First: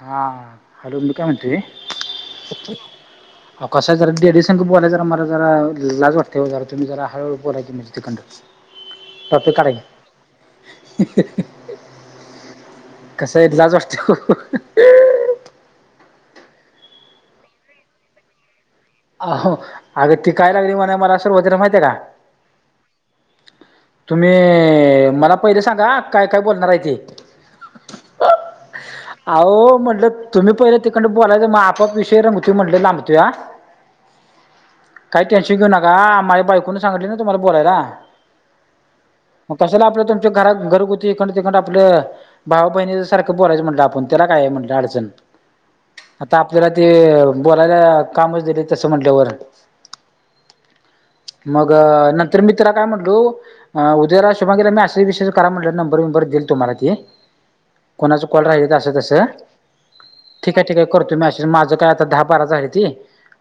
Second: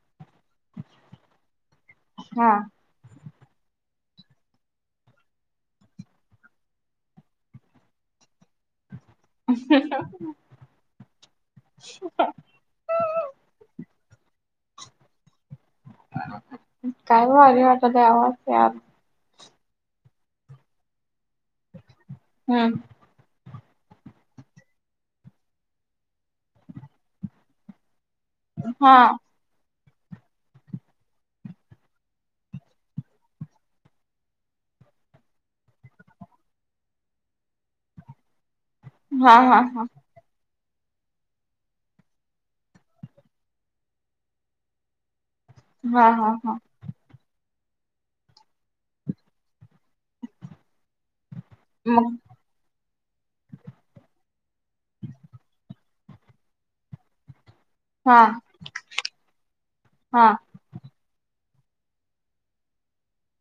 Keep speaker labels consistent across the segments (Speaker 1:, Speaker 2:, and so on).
Speaker 1: हा हॅलो, मी काय म्हणतोय.
Speaker 2: हा
Speaker 1: अहो कसाय जरा लेडीझ संग बोलाय जरा मला जरा लाज वाटत्या ओ, जरा तुम्ही जरा हळू हळू बोला की, म्हणजी तिकडंन.
Speaker 2: [unintelligible]
Speaker 1: ते लाज वाटत्या हो.
Speaker 2: काय भारी वाटालय, आवाज द्या.
Speaker 1: अ हो अगं ती काय लागली मणाय, मला सुरवातीला माहतीये का.
Speaker 2: हम्म.
Speaker 1: तुम्ही मला पहिले सांगा, काय-काय बोलणार आहे ते.
Speaker 2: हां.
Speaker 1: आ हो म्हटलं तुम्ही पहिला तिकडंन बोलायच, म्हणलो मग आपोआप विषय म्हटल लाबंतोया. काही टेन्शन घेऊ नका. माझ्या बायकून सांगलीतलना तुम्हाला बोलायला.
Speaker 2: हा
Speaker 1: मग
Speaker 2: हा
Speaker 1: कशाला
Speaker 2: हा
Speaker 1: आपलं, तुमच्या घरात घरगुती इकडन तिकडन आपलं भावा-बहिणी सारखं बोलायचं म्हटलं आपण. त्याला काय आहे म्हटलं अडचण.
Speaker 2: हा हा
Speaker 1: आता
Speaker 2: हा
Speaker 1: आपल्यात ते बोलायला कामच दिलय तसं म्हटल्यावर. मग नंतर मी तीला काय म्हटलो अ उदयाला शुभांगिला मॅसेज-बिसेस करा म्हटलं, नंबर बिंबर देईल तुम्हाला ती.
Speaker 2: हा
Speaker 1: कोणाच कॉल राहिल्यात असं तसं
Speaker 2: हा
Speaker 1: ठीक. ठीकाय, करतो मेसेज माझं काय आता दहा बाराच राहील्याती.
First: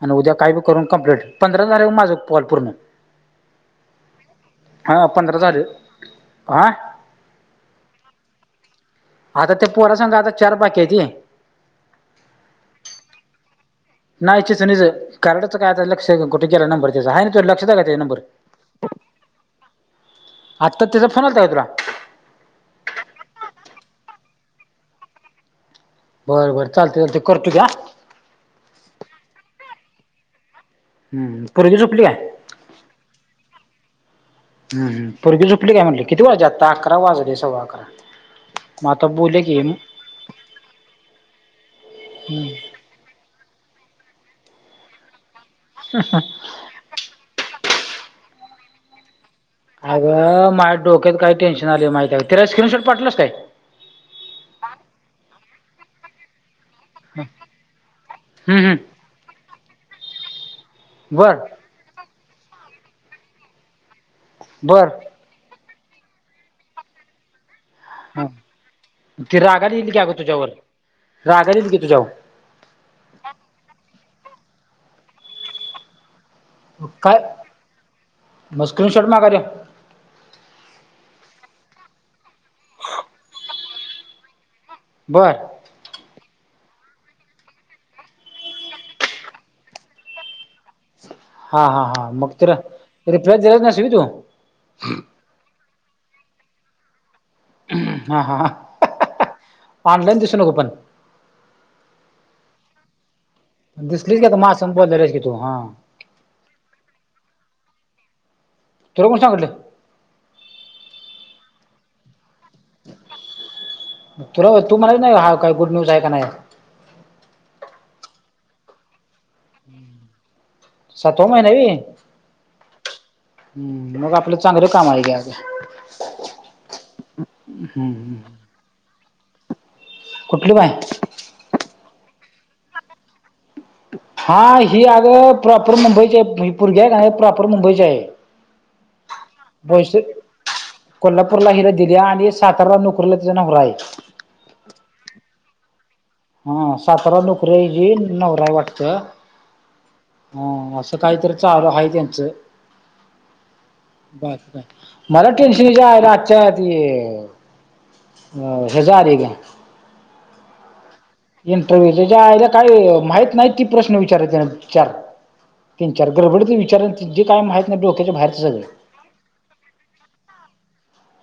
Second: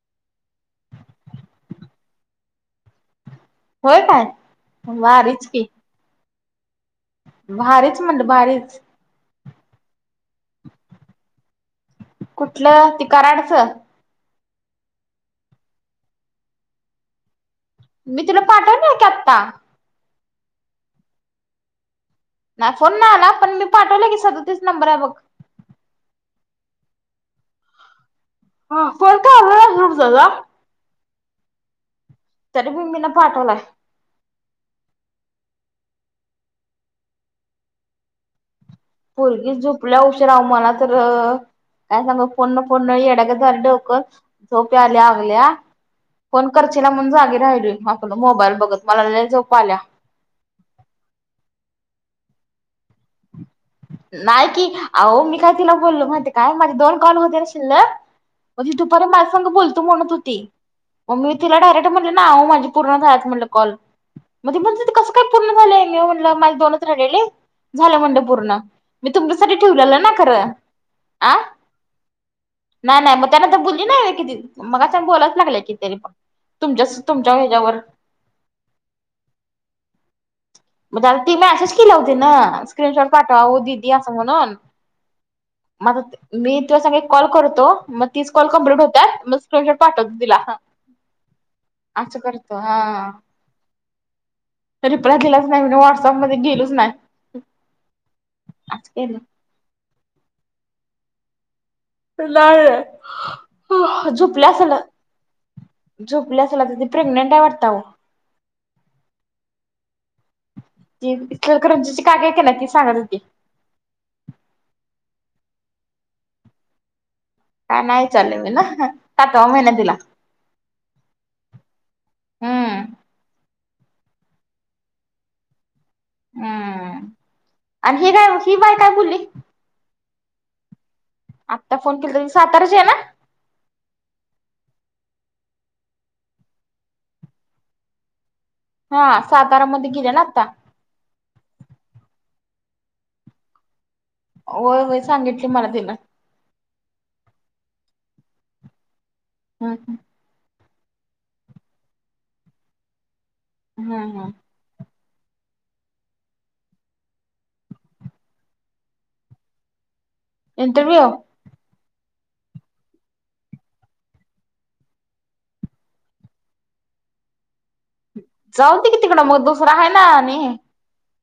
Speaker 1: आणि उद्या काही बी करून कंप्लीट, पंधरा झाल्यात माझं कॉल पूर्ण.
Speaker 2: होय काय.
Speaker 1: हा पंधरा
Speaker 2: भारीच की
Speaker 1: झाले.
Speaker 2: भारीच म्हणल भारीच.
Speaker 1: आता त्या पोरा संग आता चार बाकी हायती.
Speaker 2: कुठलं ते कराडचं.
Speaker 1: नाही चिचणीच कराडच काय, आता लक्षाय कुठे गेला नंबर त्याचा. आहे काय तुझ्या लक्षात हाय काय.
Speaker 2: मी तुला पाठवलोय की आता.
Speaker 1: आत्ता त्यचा फोन आलता काय तुला.
Speaker 2: नाही फोन नाही आला पण, मी पाठवला की सदतिस नंबर आहे बघा.
Speaker 1: बरं बरं, चालतय चालतय करतू घ्या.
Speaker 2: हा, कोन करणाराय झोप जा जा.
Speaker 1: हम्म, पुरगी झोपली काय.
Speaker 2: तरी पण मीन पाठवलाय.
Speaker 1: हं- हं पुरगी झोपली काय म्हणल, किती वाजल आता अकरा वाजले सव्वा अकरा. मग आता बोलले
Speaker 2: पोरगी
Speaker 1: की
Speaker 2: झुपल्या उशीर अहो, मला तर काय सांगू फोन फोन येड्यागत झालय डोकं, झोप याय लागल्या, फोन करशी ला म्हणून जागी राहिलोय, आपलं मोबाईल बघत, मला लई झोप आल्या.
Speaker 1: अगं माझ्या डोक्यात काय टेन्शन आलय माहिती आहे का. तिला स्क्रीनशॉट पाठवल्यास.
Speaker 2: नाही कि. अहो मी काय तिला बोललो माहिती काय, माझ कॉल कॉल होते ना शिल्लक.
Speaker 1: हम्म हम्म
Speaker 2: दुपारी माझ्या संग बोलतो म्हणत होती. मग मी
Speaker 1: बर
Speaker 2: तिला करेक्ट इथं म्हटलं नावावर माझ्या पूर्ण झाल्यात म्हटलं कॉल, म ती
Speaker 1: बर
Speaker 2: म्हणत्याती कसं? काय पूर्ण झालंय, म्या म्हटलं माझे दोनच राहिलेले झालं म्हणंलं
Speaker 1: हा
Speaker 2: पूर्ण. मी
Speaker 1: ती
Speaker 2: तुमच्यासाठी
Speaker 1: रागाला येईल की
Speaker 2: ठेवलेलं ना
Speaker 1: अगं तुझ्यावर
Speaker 2: खरं,.. आ.
Speaker 1: रागाला येईल की तुझ्यावर
Speaker 2: नाही, नाही मग त्या नंतर बोलली नाही किती मगाच्यान बोलायच लागलंय कि तरी पण. तुमच्यास
Speaker 1: काय
Speaker 2: तुमच्या हेच्यावर.
Speaker 1: मग स्क्रीनशॉट मागाल्या.
Speaker 2: म्हणजे आता ती मॅसेज केल्या वो तिनं, स्क्रीनशॉट पाठवा ओ दीदी असं म्हणून.
Speaker 1: बरं
Speaker 2: मग आता मी तुझ्या संगं एक कॉल करतो, मग तीस कॉल कंम्प्लीट होत्यात, मग स्क्रीन शॉट पाठवतो तिला.
Speaker 1: हा, हा, हा.
Speaker 2: असं
Speaker 1: मग तर
Speaker 2: करतो हा
Speaker 1: रिप्लाय दिलच नाहीस व्हय तू.
Speaker 2: रिप्लाय दिलाच नाही मिनं, व्हॉट्सअप मध्ये गेलोच नाही.
Speaker 1: हा,
Speaker 2: असं केलं.
Speaker 1: हा. ऑनलाईन दिसू नको पण.
Speaker 2: नाय.
Speaker 1: दिसली का तू माझ्या संग बोलाल्यास की तू, हा...
Speaker 2: झोपल्या असलं आता ती प्रेग्नेंट आहे वाटतं आलो.
Speaker 1: तुला कोण सांगिटलं?
Speaker 2: ती इचलकरंजीची काकी हाय का नाय ती सांगत होती.
Speaker 1: तुला तू म्हणायचं नाही का, हा काही गुड न्यूज आहे का नाही?
Speaker 2: का नाही चालेल मी ना सातवा महिना तिला
Speaker 1: सातवा महिना हाय व्हय.
Speaker 2: हम्म
Speaker 1: हं मग आपलं चांगलं काम आहे गे आज.
Speaker 2: हम्म
Speaker 1: हं
Speaker 2: आणि ही काय
Speaker 1: हूं...
Speaker 2: ही बाय काय बोलली
Speaker 1: कुठली बाय?
Speaker 2: आत्ता फोन केलता ती साताराची आहे ना?
Speaker 1: हा, ही अगं प्रॉपर मुंबईची आहे, ही पुरगी हाय नाई प्रॉपर मुंबईची आहे.
Speaker 2: हा सातारामध्ये
Speaker 1: पैसे
Speaker 2: गेल्या ना आता.
Speaker 1: कोल्हापूरला हिला दिल्या आणि सातारला नोकरीला तिचा नवरा आहे.
Speaker 2: होय, होय सांगितली मला तिनं.
Speaker 1: हा साताराला नोकरी हाय हिजी नवरा हाय वाटतं.
Speaker 2: हां.. हां..
Speaker 1: हा असं काहीतरी चालू आहे त्यांचं...
Speaker 2: हम्म हम्म
Speaker 1: बाकी काय. मला टेन्शनच्या [unintelligible] आजच्या ते हेज आलंय.
Speaker 2: इंटरव्यू
Speaker 1: इंटरव्ह्यू त्याच्या आयला काही माहित नाही ती प्रश्न विचारत्यात चार तीन-चार गडबडती विचारां जे काय माहित
Speaker 2: जाऊ दे की तिकडं, मग दुसरं आहे ना आणि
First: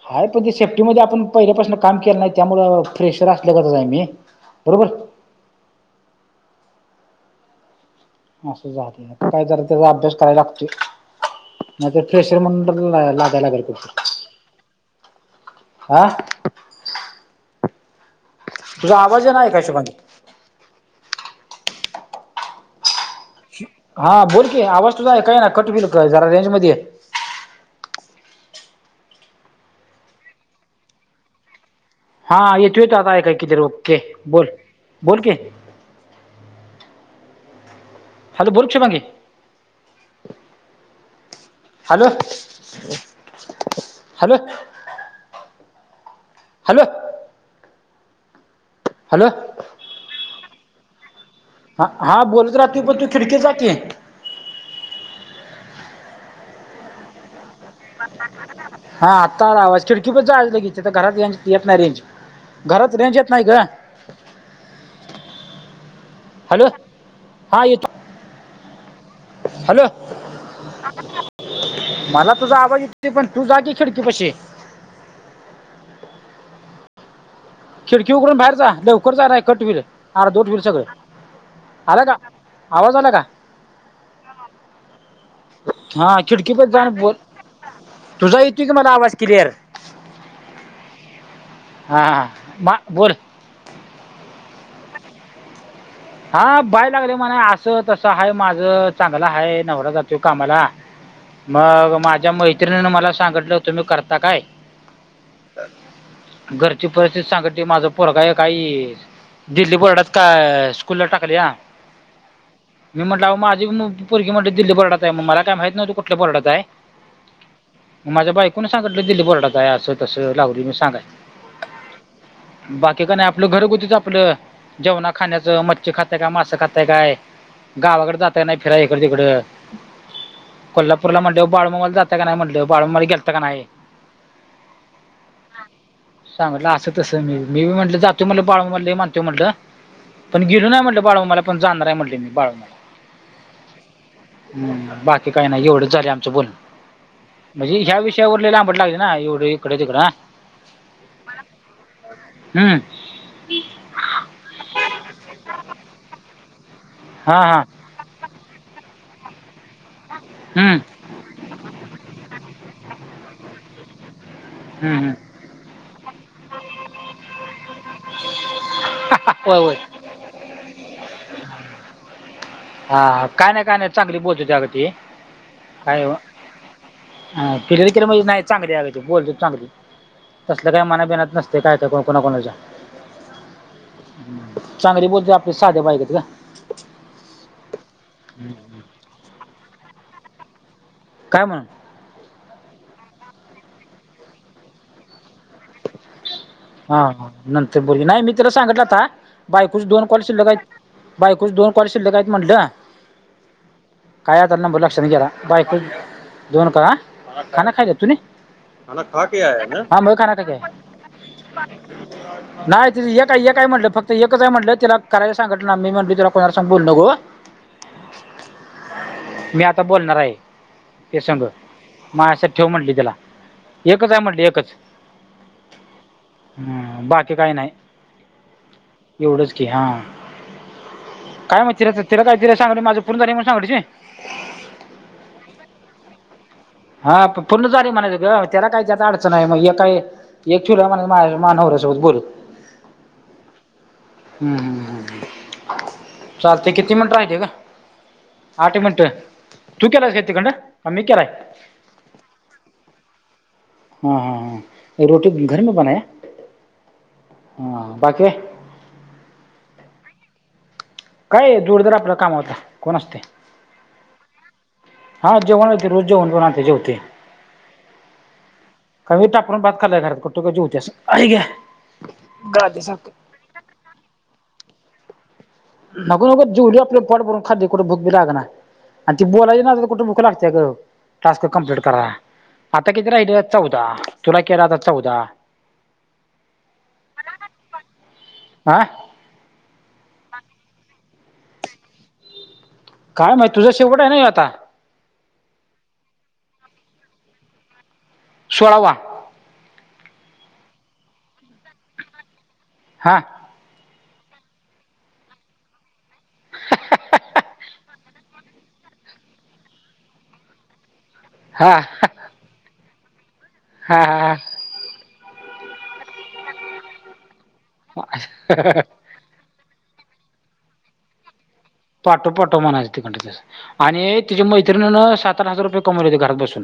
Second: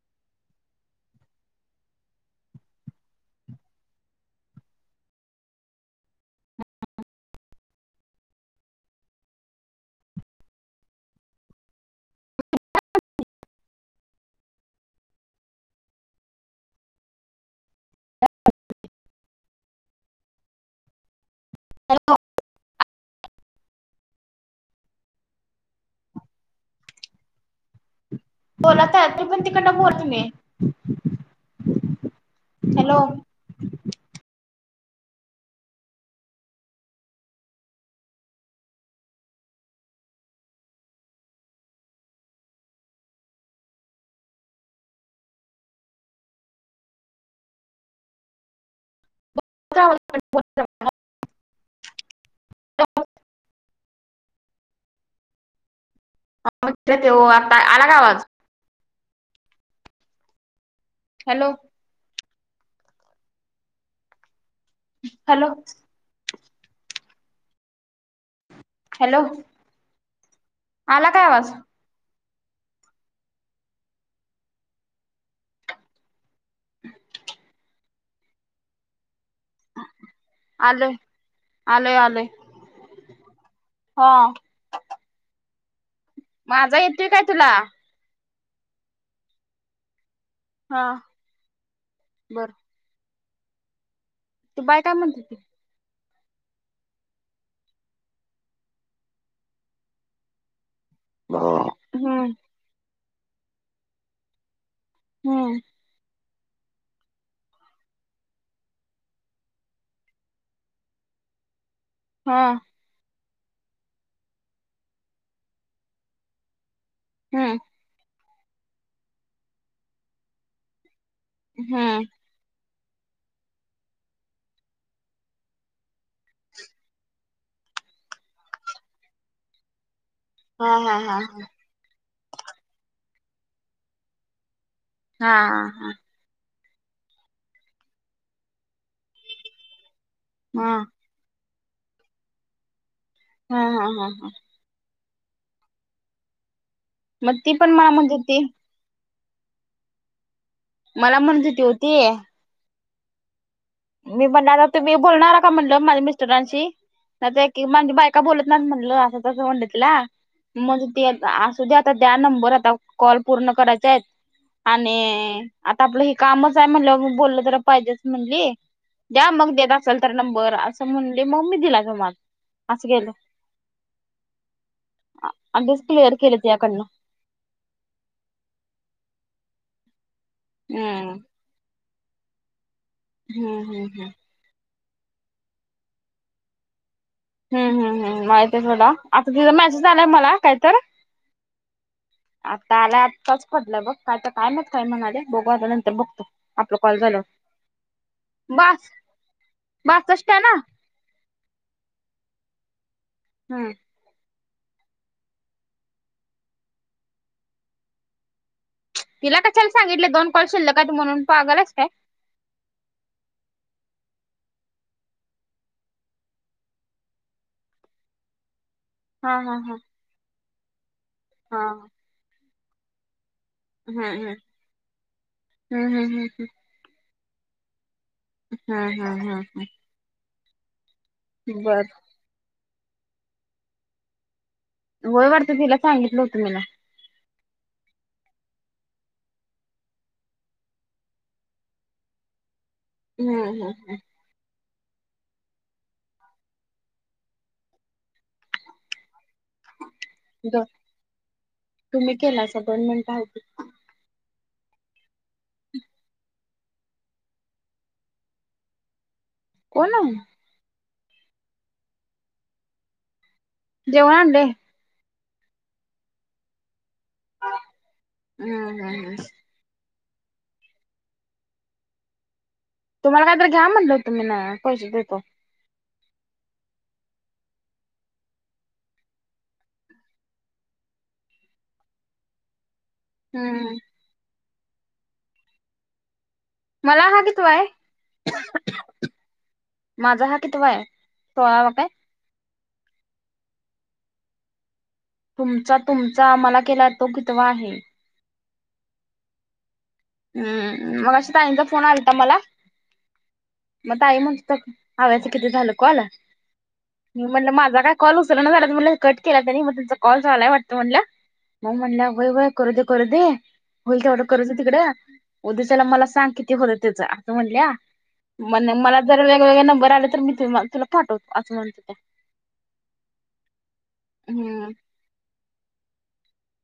Speaker 1: हाय पण तेे सेफ्टीमध्ये आपण पहिल्यापासून काम केलं नाही, त्यामुळं फ्रेशर असल्यागतच आहे मी. बरोबर. असं झालंय आता काय जरा त्याचा अभ्यास कराय लागतोय. नाहीतर फ्रेशर म्हणून तर लागाय लागायचं. आ तुझा आवाज ईना आयकाय शुभांगी.
Speaker 2: हॅलो.
Speaker 1: हा बोल की, आवाज तुझा आयकाय येणा कट होईल, जरा रेंज मध्ये ये.
Speaker 2: बोलत आहे तरी पण तिकडन बोला तुम्ही.
Speaker 1: हा येतू
Speaker 2: हॅलो
Speaker 1: तो आयकाय किती ओके. बोल बोल की. हॅलो, बोल Shubhangi. Hello hello hello hello
Speaker 2: [unintelligible]
Speaker 1: हा हा बोलत राहतूय पण तू खिडकी जाग की.
Speaker 2: [unintelligible] आला का आवाज.
Speaker 1: हा आत्ता आला आवाज. खिडकीपाशी जायच लगेच घरात
Speaker 2: हॅलो
Speaker 1: येत नाही रेंज. घरात रेंज येत नाही ग.
Speaker 2: हॅलो
Speaker 1: हॅलो हा येतोय.
Speaker 2: हॅलो
Speaker 1: हॅलो,
Speaker 2: आला काय आवाज
Speaker 1: मला तुझा आवाज येतोय पण तू जा की खिडकीपशी.
Speaker 2: [inaudible]
Speaker 1: खिडकी उघडून बाहेर जा. लवकर जा. नाही कट होईल. अर्धवट होईल सगळ.
Speaker 2: आलोय आलोय
Speaker 1: आला का,
Speaker 2: आलोय
Speaker 1: आवाज आला का.
Speaker 2: हा
Speaker 1: हा खिडकीपाशी
Speaker 2: माझा
Speaker 1: जान
Speaker 2: येतोय
Speaker 1: बोल
Speaker 2: काय तुला
Speaker 1: तुझा येतोय की मला आवाज क्लीअर.
Speaker 2: हा
Speaker 1: हा,
Speaker 2: बर
Speaker 1: मा बोल.
Speaker 2: ती बाई काय म्हणत होती.
Speaker 1: हा बाय लागले म्हणाय अस तस आहे माझ. चांगल आहे. नवरा जातोय कामाला. मग
Speaker 2: हम्म
Speaker 1: माझ्या मैत्रिणीन मला सांगितल होत, तुम्ही करता काय?
Speaker 2: हम्म
Speaker 1: घरची परिस्थिती सांगतली माझ पोरगा एक आहेस. दिल्ली बोर्डात का स्कूलला टाकलया.
Speaker 2: हा
Speaker 1: मी म्हटल अहो माझी पण पोरगी म्हणली दिल्ली बोर्डात आहे. मग मला काय माहित नव्हत कुठल्या बोर्डात आहे.
Speaker 2: हम्म
Speaker 1: मग माझ्या बाईकोन सांगितल दिल्ली बोर्डात आहे अस तस. लावली मी सांगाया.
Speaker 2: हम्म
Speaker 1: बाकी काही नाही आपल घरगुतीच आपल, जेवणा खाण्याच. म मच्छी खातय काय? मास्सं खातय काय? गावाकडे जाताय नाही फिराय इकड तिकड.
Speaker 2: हा हा हा
Speaker 1: कोल्हापूरला म्हंटल्यावर बाळूमामाला जात का नाही म्हटल. बाळूमामाला गेलता का नाही.
Speaker 2: हा हा हा
Speaker 1: सांगतल अस तस मी. मी बी म्हटल जातो म्हटल. बाळूमामाला लय मानतोय म्हटल. गेलो
Speaker 2: हा
Speaker 1: नाही म्हटल बाळूमामाला. पण जाणार आहे म्हणल मी बाळूमामाला.
Speaker 2: हा हा हा हा
Speaker 1: हम्म, बाकी काही नाही एवढच झालय आमच बोलन.
Speaker 2: मग ती पण
Speaker 1: म्हणजे
Speaker 2: मला
Speaker 1: ह्या
Speaker 2: म्हणत होती
Speaker 1: विषयावर लय लांबट लागले ना एवढे इकडे तिकड.
Speaker 2: मला म्हणत होती हो ती.
Speaker 1: हम्म
Speaker 2: मी म्हणल आता तुम्ही बोलणार का म्हणल माझ्या मिस्टरांशी. नाही
Speaker 1: हा
Speaker 2: तर एक
Speaker 1: हा
Speaker 2: माझी का बोलत नाहीत म्हणल, अस तस म्हटल तिला.
Speaker 1: हम्म,
Speaker 2: मग ती आत आस असू द्या आता त्या नंबर आता कॉल पूर्ण करायचेत. आणि
Speaker 1: हम्म, हम्म.
Speaker 2: आता आपलं हे कामचं आहे म्हणल्या वर मग बोललं तर पाहिजेचं म्हणली. द्या मग
Speaker 1: होय
Speaker 2: देत
Speaker 1: होय
Speaker 2: असाल तर नंबर असं म्हणले मग मी दिला तुम्हाला. असं केलं
Speaker 1: हा काय नाही काय नाही चांगली बोलतेती अग ती,
Speaker 2: अगदीच
Speaker 1: काय व?
Speaker 2: क्लिअर केलं तिच्याकडनं
Speaker 1: [unintelligible] केलं म्हणजे नाही चांगली बोलतेत चांगली, तसलं काही
Speaker 2: हम्म
Speaker 1: मनाबीनात नसते काय ते कोण कोणा कोणाच्या.
Speaker 2: हम्म हम्म हम्म.
Speaker 1: चांगली बोलतेत आपल्या साध्या [unintelligible] ग.
Speaker 2: हम्म हम्म हम्म माहित आहे सोडा. आता तिचा मेसेज आलाय मला काय तर?
Speaker 1: काय म्हणून?
Speaker 2: आता आला आत्ताच पडला बघ, काय तर काय माहित काय म्हणाले बघू आता नंतर बघतो. आपला
Speaker 1: हा
Speaker 2: कॉल झाल्यावर
Speaker 1: हा नंतर बोल नाही मी तिला सांगितला
Speaker 2: बास
Speaker 1: होता बायकोची दोन कॉल
Speaker 2: बासष्ट
Speaker 1: शिल्लक
Speaker 2: ना
Speaker 1: आहेत. बायकोची दोन कॉल शिल्लक आहेत म्हटलं.
Speaker 2: हम्म.
Speaker 1: काय आता नंबर लक्षात गेला बायको दोन का
Speaker 2: तिला कशाला सांगितले दोन कॉल शिल्लक
Speaker 1: [unintelligible] [unintelligible]
Speaker 2: आहेत म्हणून पागल आहेस काय
Speaker 1: [unintelligible] नाही ती एकय एकय म्हटलं फक्त एकच आहे म्हटलं, तिला करायला सांगत ना मी म्हटलं तिला कोणाला संग बोलू नको.
Speaker 2: हा हा
Speaker 1: मी
Speaker 2: हा
Speaker 1: आता बोलणार आहे हे संग.
Speaker 2: हा
Speaker 1: मायासाठी ठेव म्हटली तिला.
Speaker 2: हम्म
Speaker 1: एकच आहे
Speaker 2: हम्म,
Speaker 1: म्हटली एकच
Speaker 2: हम्म हम्म हम्म हम्म.
Speaker 1: हम्म बाकी काही नाही.
Speaker 2: हम्म हम्म हम्म
Speaker 1: एवढंच की
Speaker 2: हम्म.
Speaker 1: हां काय माहित
Speaker 2: बर
Speaker 1: तिरा तिला काय तिरा सांगितलो माझं पूर्ण झाले म्हणून सांगिलो तिची.
Speaker 2: होय वाटतं तिला सांगितलं होतं मीला.
Speaker 1: हा पूर्ण झाले म्हणायचं ग त्याला काही त्याता अडचण हाय मग हे काय तुला म्हणयाचं माझ्या म्या नवऱ्यासोबत बोलत होती.
Speaker 2: हम्म हम्म हम्म.
Speaker 1: हम्म हम्म हम्म चालते किती मिनिटं राहिले ग? आठ मिनिटं? तू केलाय का तिकंड,
Speaker 2: द
Speaker 1: का मी केलाय?
Speaker 2: तुम्ही केलासा दोन मिनिटं हायती.
Speaker 1: हा हा हा, [unintelligible] हा बाकी?
Speaker 2: कोण
Speaker 1: काय जोडीदार आपलं कामाचा, कोण असते?
Speaker 2: जेवण आणलंय?
Speaker 1: हां जेवण हो ते रोज जेवण बनवून आणते जेवते.
Speaker 2: हम्म हम्म हम्म.
Speaker 1: आपण [unintelligible]
Speaker 2: तुम्हाला कायतरी घ्या म्हटलं होतं मी ना पैसे देतो.
Speaker 1: नको नको जोडीला आपलं पोट भरून खातोय कुठं भूक बी लागणा. आणि ती बोलायची नादात कुठं भुक लागते ग टास्क कम्प्लीट कराया. आता किती राहिलेत
Speaker 2: हम्म
Speaker 1: चौदा? तुला केला आता चौदा.
Speaker 2: मला हा कितवाय?
Speaker 1: आह?
Speaker 2: माझा हा कितवा आहे सोळावा काय
Speaker 1: काय माहीत तुझा शेवट आहे ना ह्यो आता
Speaker 2: तुमचा तुमचा मला केला तो कितवा आहे
Speaker 1: सोळावा
Speaker 2: हम्म मगाशी ताईंचा फोन आलता मला
Speaker 1: हा
Speaker 2: मग ताई म्हणत होत्या आव्याचं किती झालं कॉल मी म्हटलं माझा काय कॉल उचलना झाल्यात म्हटल कट केलाय त्यांनीं मग तुमचा कॉल चालूय वाटत म्हटलं मग
Speaker 1: हा
Speaker 2: म्हणलं होय होय करू दे करू दे
Speaker 1: हा
Speaker 2: होईल तेवढं
Speaker 1: हा
Speaker 2: करूदे तिकडं उद्या त्याला मला सांग किती होत्यात त्याच म्हटल्या
Speaker 1: हा
Speaker 2: मला जर वेगवेगळे नंबर आले तर मी तुला पाठवो असं म्हणल्या
Speaker 1: पाठव पाठव म्हणायच आणि तिच्या
Speaker 2: हम्म
Speaker 1: मैतिणीणं सात आठ हजार रुपये कमवलेली घरात बसून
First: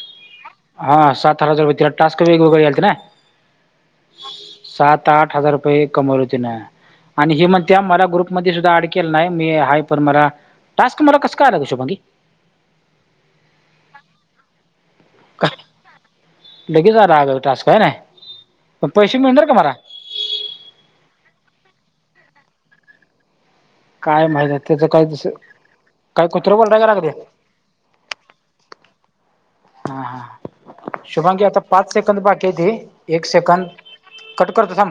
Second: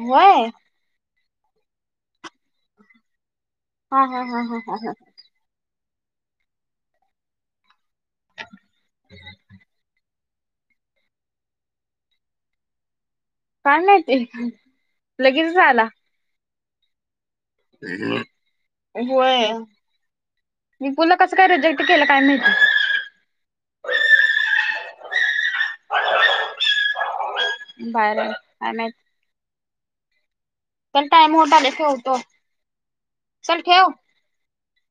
Speaker 2: होय
Speaker 1: हा सात हजार [unintelligible] टास्क वेगवेगळे यालते ना
Speaker 2: हा हा हा हा हा हा
Speaker 1: सात आठ हजार रुपये कमवले तीनं आणि ही म्हणत्या मला ग्रुपमध्ये सुद्धा ऍड केलं नाही मी हाय पण मला टास्क मला कस काय आल गं शुभांगी
Speaker 2: काय माहिती लगेचच
Speaker 1: काय
Speaker 2: आला
Speaker 1: लगेच आला अग टास्क हे कि नाही पण पैसे मिळणार का मला
Speaker 2: विपुुलला कस काय रिजेक्ट केलं काय माहिती
Speaker 1: काय माहित त्याचं काय दुसरं काय त्याच काय कुत्रं वरडाय काय लागलंय
Speaker 2: काय नाही काय माहित
Speaker 1: हा हा
Speaker 2: चल टाइम
Speaker 1: शुभांगी
Speaker 2: होत
Speaker 1: आता
Speaker 2: आलाय
Speaker 1: पाच सेकंद
Speaker 2: ठेवतो
Speaker 1: बाकी हायती एक
Speaker 2: चल
Speaker 1: सेकंद
Speaker 2: ठेव.
Speaker 1: कट करतो थांब